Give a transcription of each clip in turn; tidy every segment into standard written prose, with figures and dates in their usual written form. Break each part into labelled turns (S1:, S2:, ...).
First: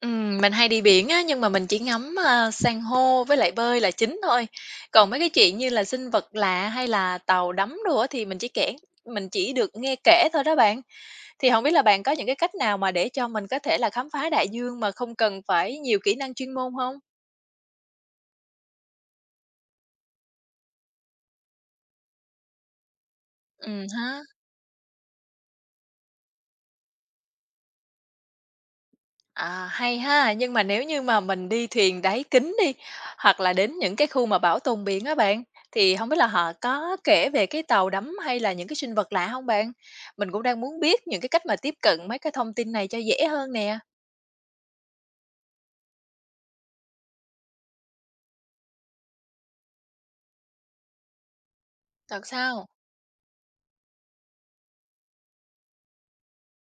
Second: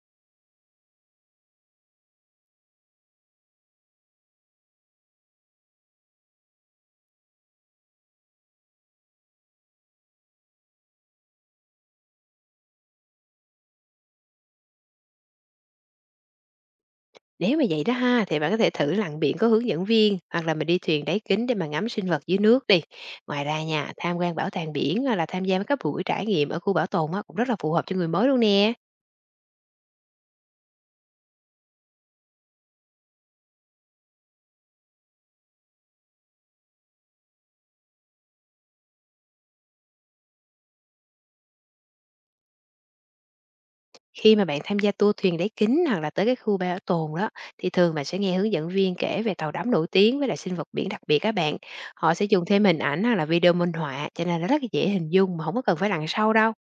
S1: Mình hay đi biển á, nhưng mà mình chỉ ngắm, a, san hô với lại bơi là chính thôi. Còn mấy cái chuyện như là sinh vật lạ hay là tàu đắm đồ á thì mình chỉ được nghe kể thôi đó bạn. Thì không biết là bạn có những cái cách nào mà để cho mình có thể là khám phá đại dương mà không cần phải nhiều kỹ năng chuyên môn không?
S2: Nếu mà vậy đó ha, thì bạn có thể thử lặn biển có hướng dẫn viên hoặc là mình đi thuyền đáy kính để mà ngắm sinh vật dưới nước đi. Ngoài ra
S1: Ừ,
S2: nha, tham
S1: ha.
S2: quan bảo tàng biển hoặc là tham gia mấy các buổi trải nghiệm ở khu bảo tồn á, cũng rất là phù hợp cho người mới luôn nè.
S1: À, hay ha! Nhưng mà nếu như mà mình đi thuyền đáy kính đi, hoặc là đến những cái khu mà bảo tồn biển á bạn, thì không biết là họ có kể về cái tàu đắm hay là những cái sinh vật lạ không bạn? Mình cũng đang muốn biết những cái cách mà tiếp cận mấy cái thông tin này cho dễ hơn nè.
S2: Khi mà bạn tham gia tour thuyền đáy kính hoặc là tới cái khu bảo tồn đó thì thường bạn sẽ nghe hướng dẫn viên kể về tàu đắm nổi tiếng với lại sinh vật biển đặc biệt các bạn. Họ sẽ
S1: Thật
S2: dùng thêm
S1: sao?
S2: hình ảnh hoặc là video minh họa, cho nên là rất là dễ hình dung mà không có cần phải lặn sâu đâu.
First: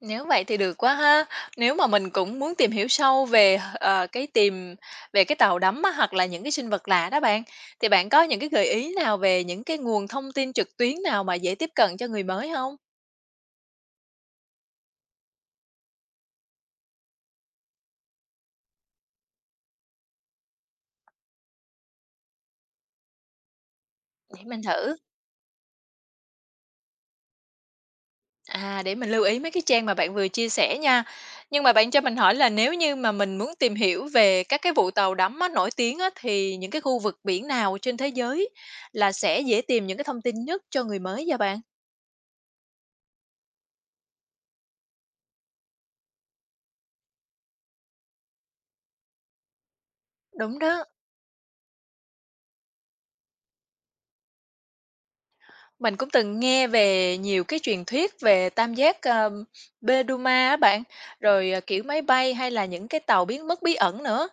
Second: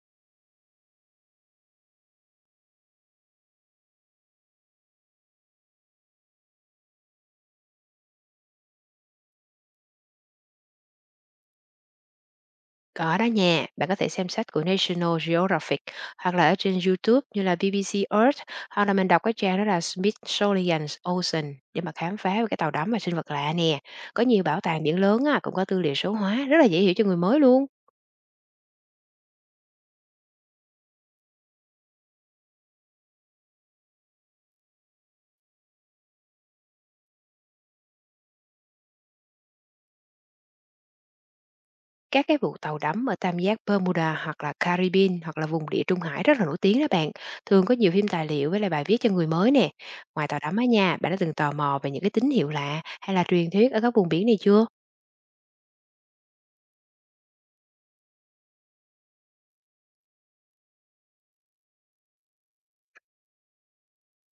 S1: Nếu vậy thì được quá ha! Nếu mà mình cũng muốn tìm hiểu sâu về, cái về cái tàu đắm á, hoặc là những cái sinh vật lạ đó bạn, thì bạn có những cái gợi ý nào về những cái nguồn thông tin trực tuyến nào mà dễ tiếp cận cho người mới không?
S2: Có đó nha, bạn có thể xem sách của National Geographic hoặc là ở trên YouTube như là BBC Earth, hoặc là mình đọc cái trang đó là Smithsonian Ocean để mà khám phá về cái tàu đắm và sinh vật lạ nè. Có
S1: Để
S2: nhiều bảo
S1: mình
S2: tàng
S1: thử.
S2: biển lớn á, cũng có tư liệu số hóa rất là dễ hiểu cho người mới luôn.
S1: À, để mình lưu ý mấy cái trang mà bạn vừa chia sẻ nha. Nhưng mà bạn cho mình hỏi là nếu như mà mình muốn tìm hiểu về các cái vụ tàu đắm á, nổi tiếng á, thì những cái khu vực biển nào trên thế giới là sẽ dễ tìm những cái thông tin nhất cho người mới vậy bạn?
S2: Các cái vụ tàu đắm ở tam giác Bermuda hoặc là Caribbean hoặc là vùng địa Trung Hải rất là nổi tiếng đó bạn. Thường có nhiều phim tài liệu với lại bài viết cho người mới nè. Ngoài tàu đắm
S1: Đúng
S2: ở
S1: đó.
S2: nhà, bạn đã từng tò mò về những cái tín hiệu lạ hay là truyền thuyết ở các vùng biển này chưa?
S1: Mình cũng từng nghe về nhiều cái truyền thuyết về tam giác, Bedouin á bạn, rồi, kiểu, máy bay hay là những cái tàu biến mất bí ẩn nữa.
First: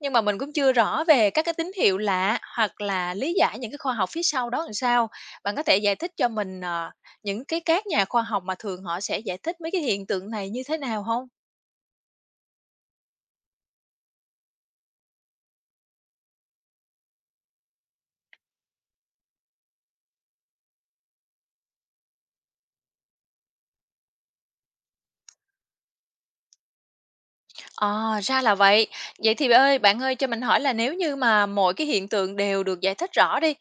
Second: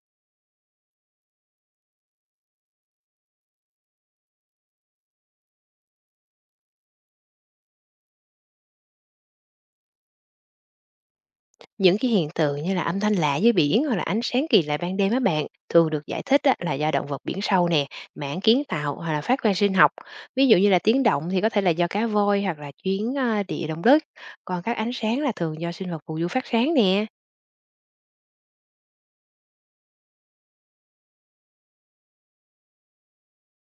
S1: Nhưng mà mình cũng chưa rõ về các cái tín hiệu lạ hoặc là lý giải những cái khoa học phía sau đó làm sao. Bạn có thể giải thích cho mình, những cái các nhà khoa học mà thường họ sẽ giải thích mấy cái hiện tượng này như thế nào không?
S2: Những cái hiện tượng như là âm thanh lạ dưới biển hoặc là ánh sáng kỳ lạ ban đêm á bạn thường được giải thích á, là do động vật biển sâu nè, mảng kiến tạo hoặc là phát quang sinh học. Ví dụ như là tiếng động thì có thể là do cá voi hoặc là chuyến à, địa động đất. Còn các ánh sáng là thường do sinh vật phù du phát sáng nè.
S1: À, ra là vậy. Vậy thì bạn ơi cho mình hỏi là nếu như mà mọi cái hiện tượng đều được giải thích rõ đi,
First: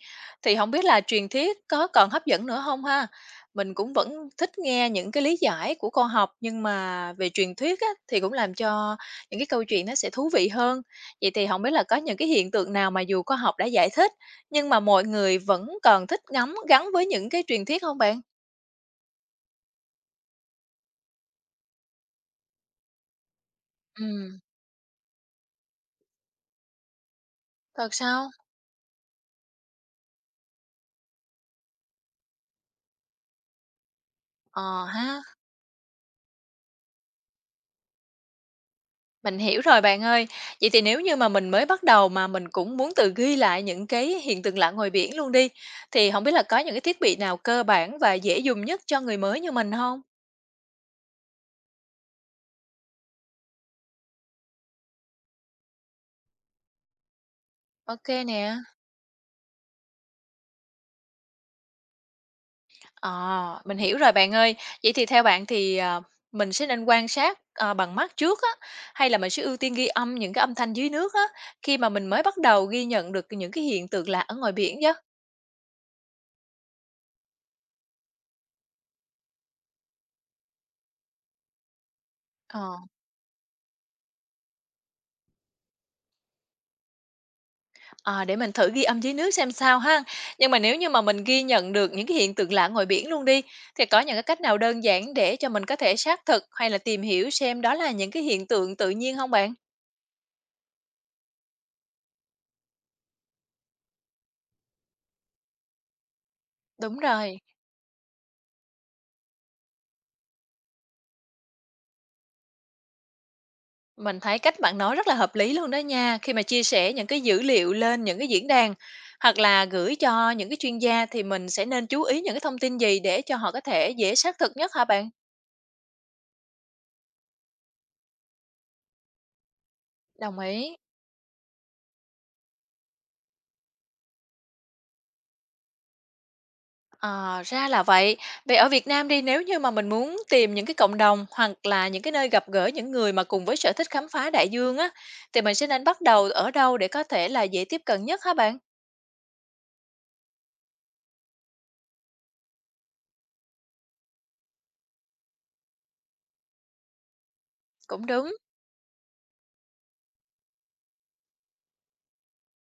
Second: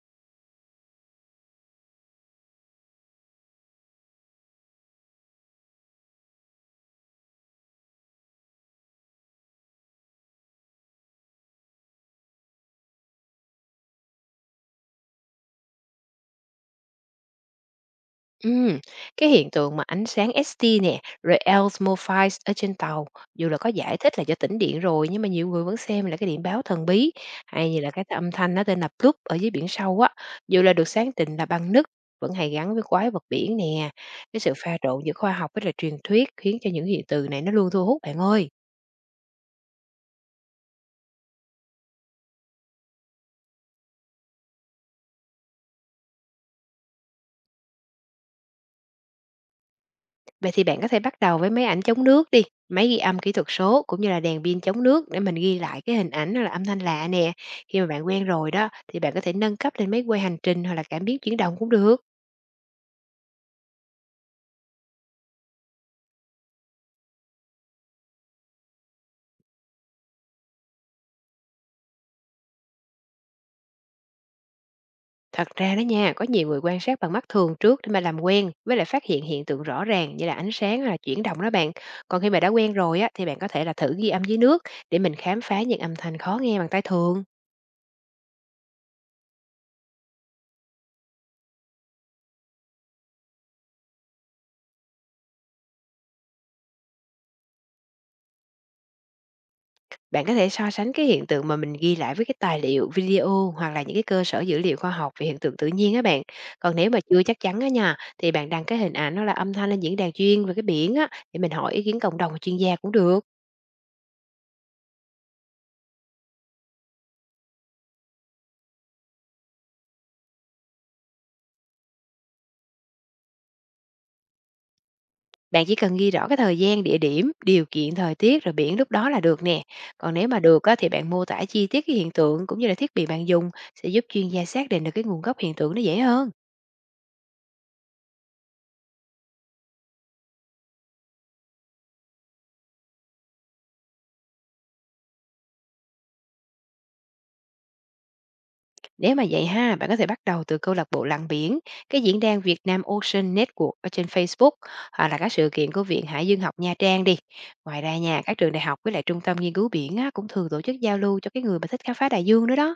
S1: thì không biết là truyền thuyết có còn hấp dẫn nữa không ha? Mình cũng vẫn thích nghe những cái lý giải của khoa học, nhưng mà về truyền thuyết á, thì cũng làm cho những cái câu chuyện nó sẽ thú vị hơn. Vậy thì không biết là có những cái hiện tượng nào mà dù khoa học đã giải thích, nhưng mà mọi người vẫn còn thích ngắm gắn với những cái truyền thuyết không bạn?
S2: Ừm, cái hiện tượng mà ánh sáng SD nè, rồi L-MOPHIS ở trên tàu, dù là có giải thích là do
S1: Ừm.
S2: tĩnh điện rồi, nhưng mà nhiều người vẫn xem là cái điện báo thần bí, hay như là
S1: Thật
S2: cái
S1: sao?
S2: âm thanh nó tên là plup ở dưới biển sâu á, dù là được sáng tình là bằng nước, vẫn hay gắn với quái vật biển nè. Cái sự pha
S1: Ờ
S2: trộn giữa
S1: ha.
S2: khoa học với là truyền thuyết khiến cho những hiện tượng này nó luôn thu hút bạn ơi.
S1: Mình hiểu rồi bạn ơi. Vậy thì nếu như mà mình mới bắt đầu mà mình cũng muốn tự ghi lại những cái hiện tượng lạ ngoài biển luôn đi, thì không biết là có những cái thiết bị nào cơ bản và dễ dùng nhất cho người mới như mình không?
S2: Vậy thì bạn có thể bắt đầu với máy ảnh chống nước đi, máy ghi âm kỹ thuật số cũng như là đèn pin chống nước để mình ghi lại cái hình ảnh hay là âm thanh lạ nè. Khi mà bạn
S1: Ok
S2: quen
S1: nè.
S2: rồi đó thì bạn có thể nâng cấp lên máy quay hành trình hoặc là cảm biến chuyển động cũng được.
S1: Ờ, mình hiểu rồi bạn ơi. Vậy thì theo bạn thì, mình sẽ nên quan sát, bằng mắt trước á, hay là mình sẽ ưu tiên ghi âm những cái âm thanh dưới nước á, khi mà mình mới bắt đầu ghi nhận được những cái hiện tượng lạ ở ngoài biển vậy?
S2: Thật ra đó nha, có nhiều người quan sát bằng mắt thường trước để mà làm quen với lại phát hiện hiện tượng rõ ràng như là ánh sáng hay là chuyển động đó bạn. Còn khi mà đã quen
S1: Ờ.
S2: rồi á thì bạn có thể là thử ghi âm dưới nước để mình khám phá những âm thanh khó nghe bằng tai thường.
S1: Ờ, để mình thử ghi âm dưới nước xem sao ha. Nhưng mà nếu như mà mình ghi nhận được những cái hiện tượng lạ ngoài biển luôn đi, thì có những cái cách nào đơn giản để cho mình có thể xác thực hay là tìm hiểu xem đó là những cái hiện tượng tự nhiên không bạn?
S2: Bạn có thể so sánh cái hiện tượng mà mình ghi lại với cái tài liệu, video hoặc là những cái cơ sở dữ liệu khoa học về hiện tượng tự nhiên á bạn. Còn nếu
S1: Đúng
S2: mà chưa
S1: rồi.
S2: chắc chắn á nha, thì bạn đăng cái hình ảnh hoặc là âm thanh lên diễn đàn chuyên về cái biển á, để mình hỏi ý kiến cộng đồng và chuyên gia cũng được.
S1: Mình thấy cách bạn nói rất là hợp lý luôn đó nha, khi mà chia sẻ những cái dữ liệu lên những cái diễn đàn hoặc là gửi cho những cái chuyên gia thì mình sẽ nên chú ý những cái thông tin gì để cho họ có thể dễ xác thực nhất hả bạn?
S2: Bạn chỉ cần ghi rõ cái thời gian, địa điểm, điều kiện thời tiết rồi biển lúc đó là được nè. Còn nếu
S1: Đồng
S2: mà được
S1: ý.
S2: á, thì bạn mô tả chi tiết cái hiện tượng cũng như là thiết bị bạn dùng sẽ giúp chuyên gia xác định được cái nguồn gốc hiện tượng nó dễ hơn.
S1: À, ra là vậy. Vậy ở Việt Nam đi, nếu như mà mình muốn tìm những cái cộng đồng hoặc là những cái nơi gặp gỡ những người mà cùng với sở thích khám phá đại dương á, thì mình sẽ nên bắt đầu ở đâu để có thể là dễ tiếp cận nhất hả bạn?
S2: Nếu mà vậy ha, bạn có thể bắt đầu từ câu lạc bộ lặn biển, cái diễn đàn Việt Nam Ocean Network ở trên Facebook hoặc là các sự kiện của Viện Hải dương học Nha Trang đi. Ngoài ra
S1: Cũng
S2: nha,
S1: đúng.
S2: các trường đại học với lại trung tâm nghiên cứu biển á, cũng thường tổ chức giao lưu cho cái người mà thích khám phá đại dương nữa đó.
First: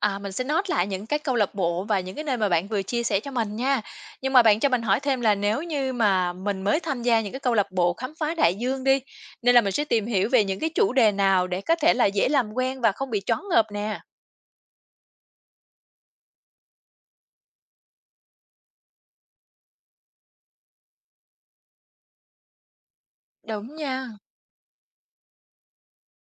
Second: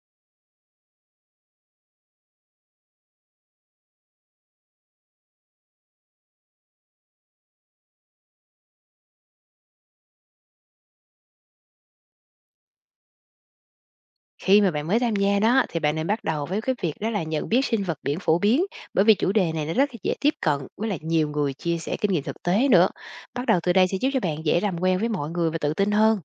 S1: À, mình sẽ note lại những cái câu lạc bộ và những cái nơi mà bạn vừa chia sẻ cho mình nha. Nhưng mà bạn cho mình hỏi thêm là nếu như mà mình mới tham gia những cái câu lạc bộ khám phá đại dương đi, nên là mình sẽ tìm hiểu về những cái chủ đề nào để có thể là dễ làm quen và không bị choáng ngợp nè.
S2: Khi mà bạn mới tham gia đó thì bạn nên bắt đầu với cái việc đó là nhận biết sinh vật biển phổ biến, bởi vì chủ đề này nó rất là dễ tiếp cận với lại nhiều người chia sẻ kinh nghiệm thực tế nữa. Bắt đầu từ
S1: Đúng
S2: đây sẽ
S1: nha.
S2: giúp cho bạn dễ làm quen với mọi người và tự tin hơn.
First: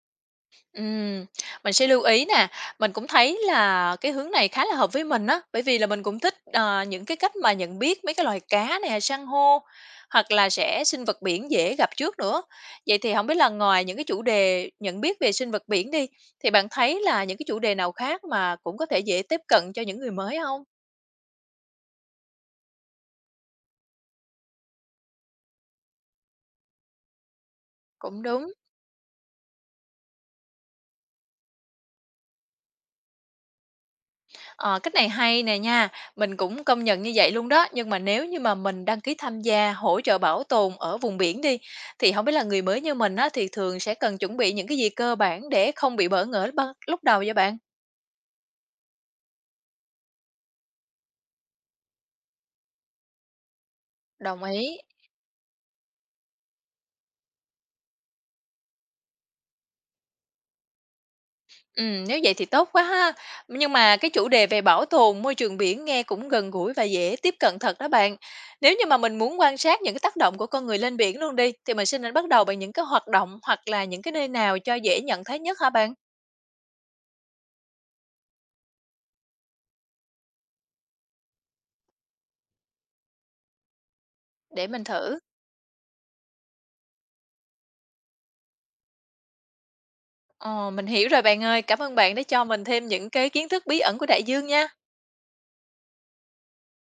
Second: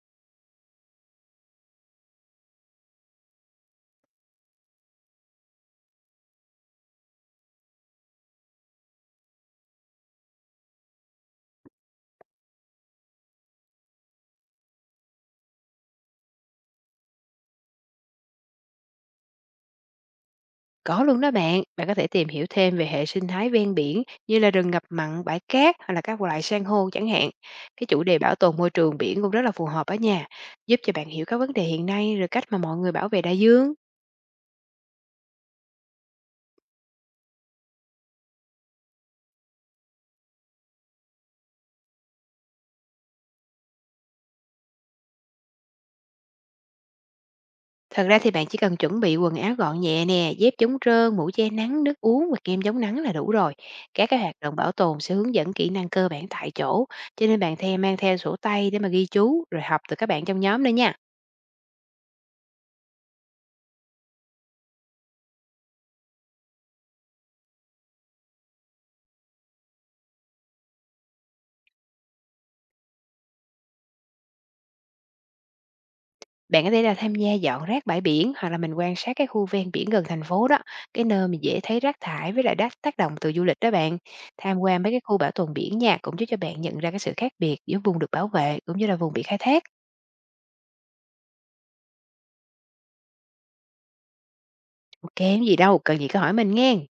S1: Ừm, mình sẽ lưu ý nè, mình cũng thấy là cái hướng này khá là hợp với mình á, bởi vì là mình cũng thích, những cái cách mà nhận biết mấy cái loài cá nè, san hô, hoặc là sẽ sinh vật biển dễ gặp trước nữa. Vậy thì không biết là ngoài những cái chủ đề nhận biết về sinh vật biển đi, thì bạn thấy là những cái chủ đề nào khác mà cũng có thể dễ tiếp cận cho những người mới không?
S2: Có luôn đó bạn, bạn có thể tìm hiểu thêm về hệ sinh thái ven biển như là rừng ngập mặn, bãi cát hay là các loại san hô chẳng hạn. Cái chủ đề
S1: Cũng
S2: bảo
S1: đúng.
S2: tồn môi trường biển cũng rất là phù hợp ở nhà, giúp cho bạn hiểu các vấn đề hiện nay rồi cách mà mọi người bảo vệ đại dương.
S1: Ờ, cách này hay nè nha, mình cũng công nhận như vậy luôn đó, nhưng mà nếu như mà mình đăng ký tham gia hỗ trợ bảo tồn ở vùng biển đi, thì không biết là người mới như mình á, thì thường sẽ cần chuẩn bị những cái gì cơ bản để không bị bỡ ngỡ ban lúc đầu vậy bạn?
S2: Thật ra thì bạn chỉ cần chuẩn bị quần áo gọn nhẹ nè, dép chống trơn, mũ che nắng, nước uống và kem chống nắng là đủ rồi. Các cái hoạt
S1: Đồng
S2: động bảo
S1: ý.
S2: tồn sẽ hướng dẫn kỹ năng cơ bản tại chỗ, cho nên bạn theo mang theo sổ tay để mà ghi chú rồi học từ các bạn trong nhóm nữa nha.
S1: Nếu vậy thì tốt quá ha. Nhưng mà cái chủ đề về bảo tồn môi trường biển nghe cũng gần gũi và dễ tiếp cận thật đó bạn. Nếu như mà mình muốn quan sát những cái tác động của con người lên biển luôn đi, thì mình sẽ nên bắt đầu bằng những cái hoạt động hoặc là những cái nơi nào cho dễ nhận thấy nhất hả bạn?
S2: Bạn có thể là tham gia dọn rác bãi biển hoặc là mình quan sát cái khu ven biển gần thành phố đó, cái nơi mà dễ thấy rác thải với lại đá tác động từ du lịch đó bạn. Tham
S1: Để mình
S2: quan mấy cái khu
S1: thử.
S2: bảo tồn biển nha, cũng giúp cho bạn nhận ra cái sự khác biệt giữa vùng được bảo vệ cũng như là vùng bị khai thác.
S1: Ờ, mình hiểu rồi bạn ơi. Cảm ơn bạn đã cho mình thêm những cái kiến thức bí ẩn của đại dương nha.
S2: Ok, không gì đâu, cần gì cứ hỏi mình nghe.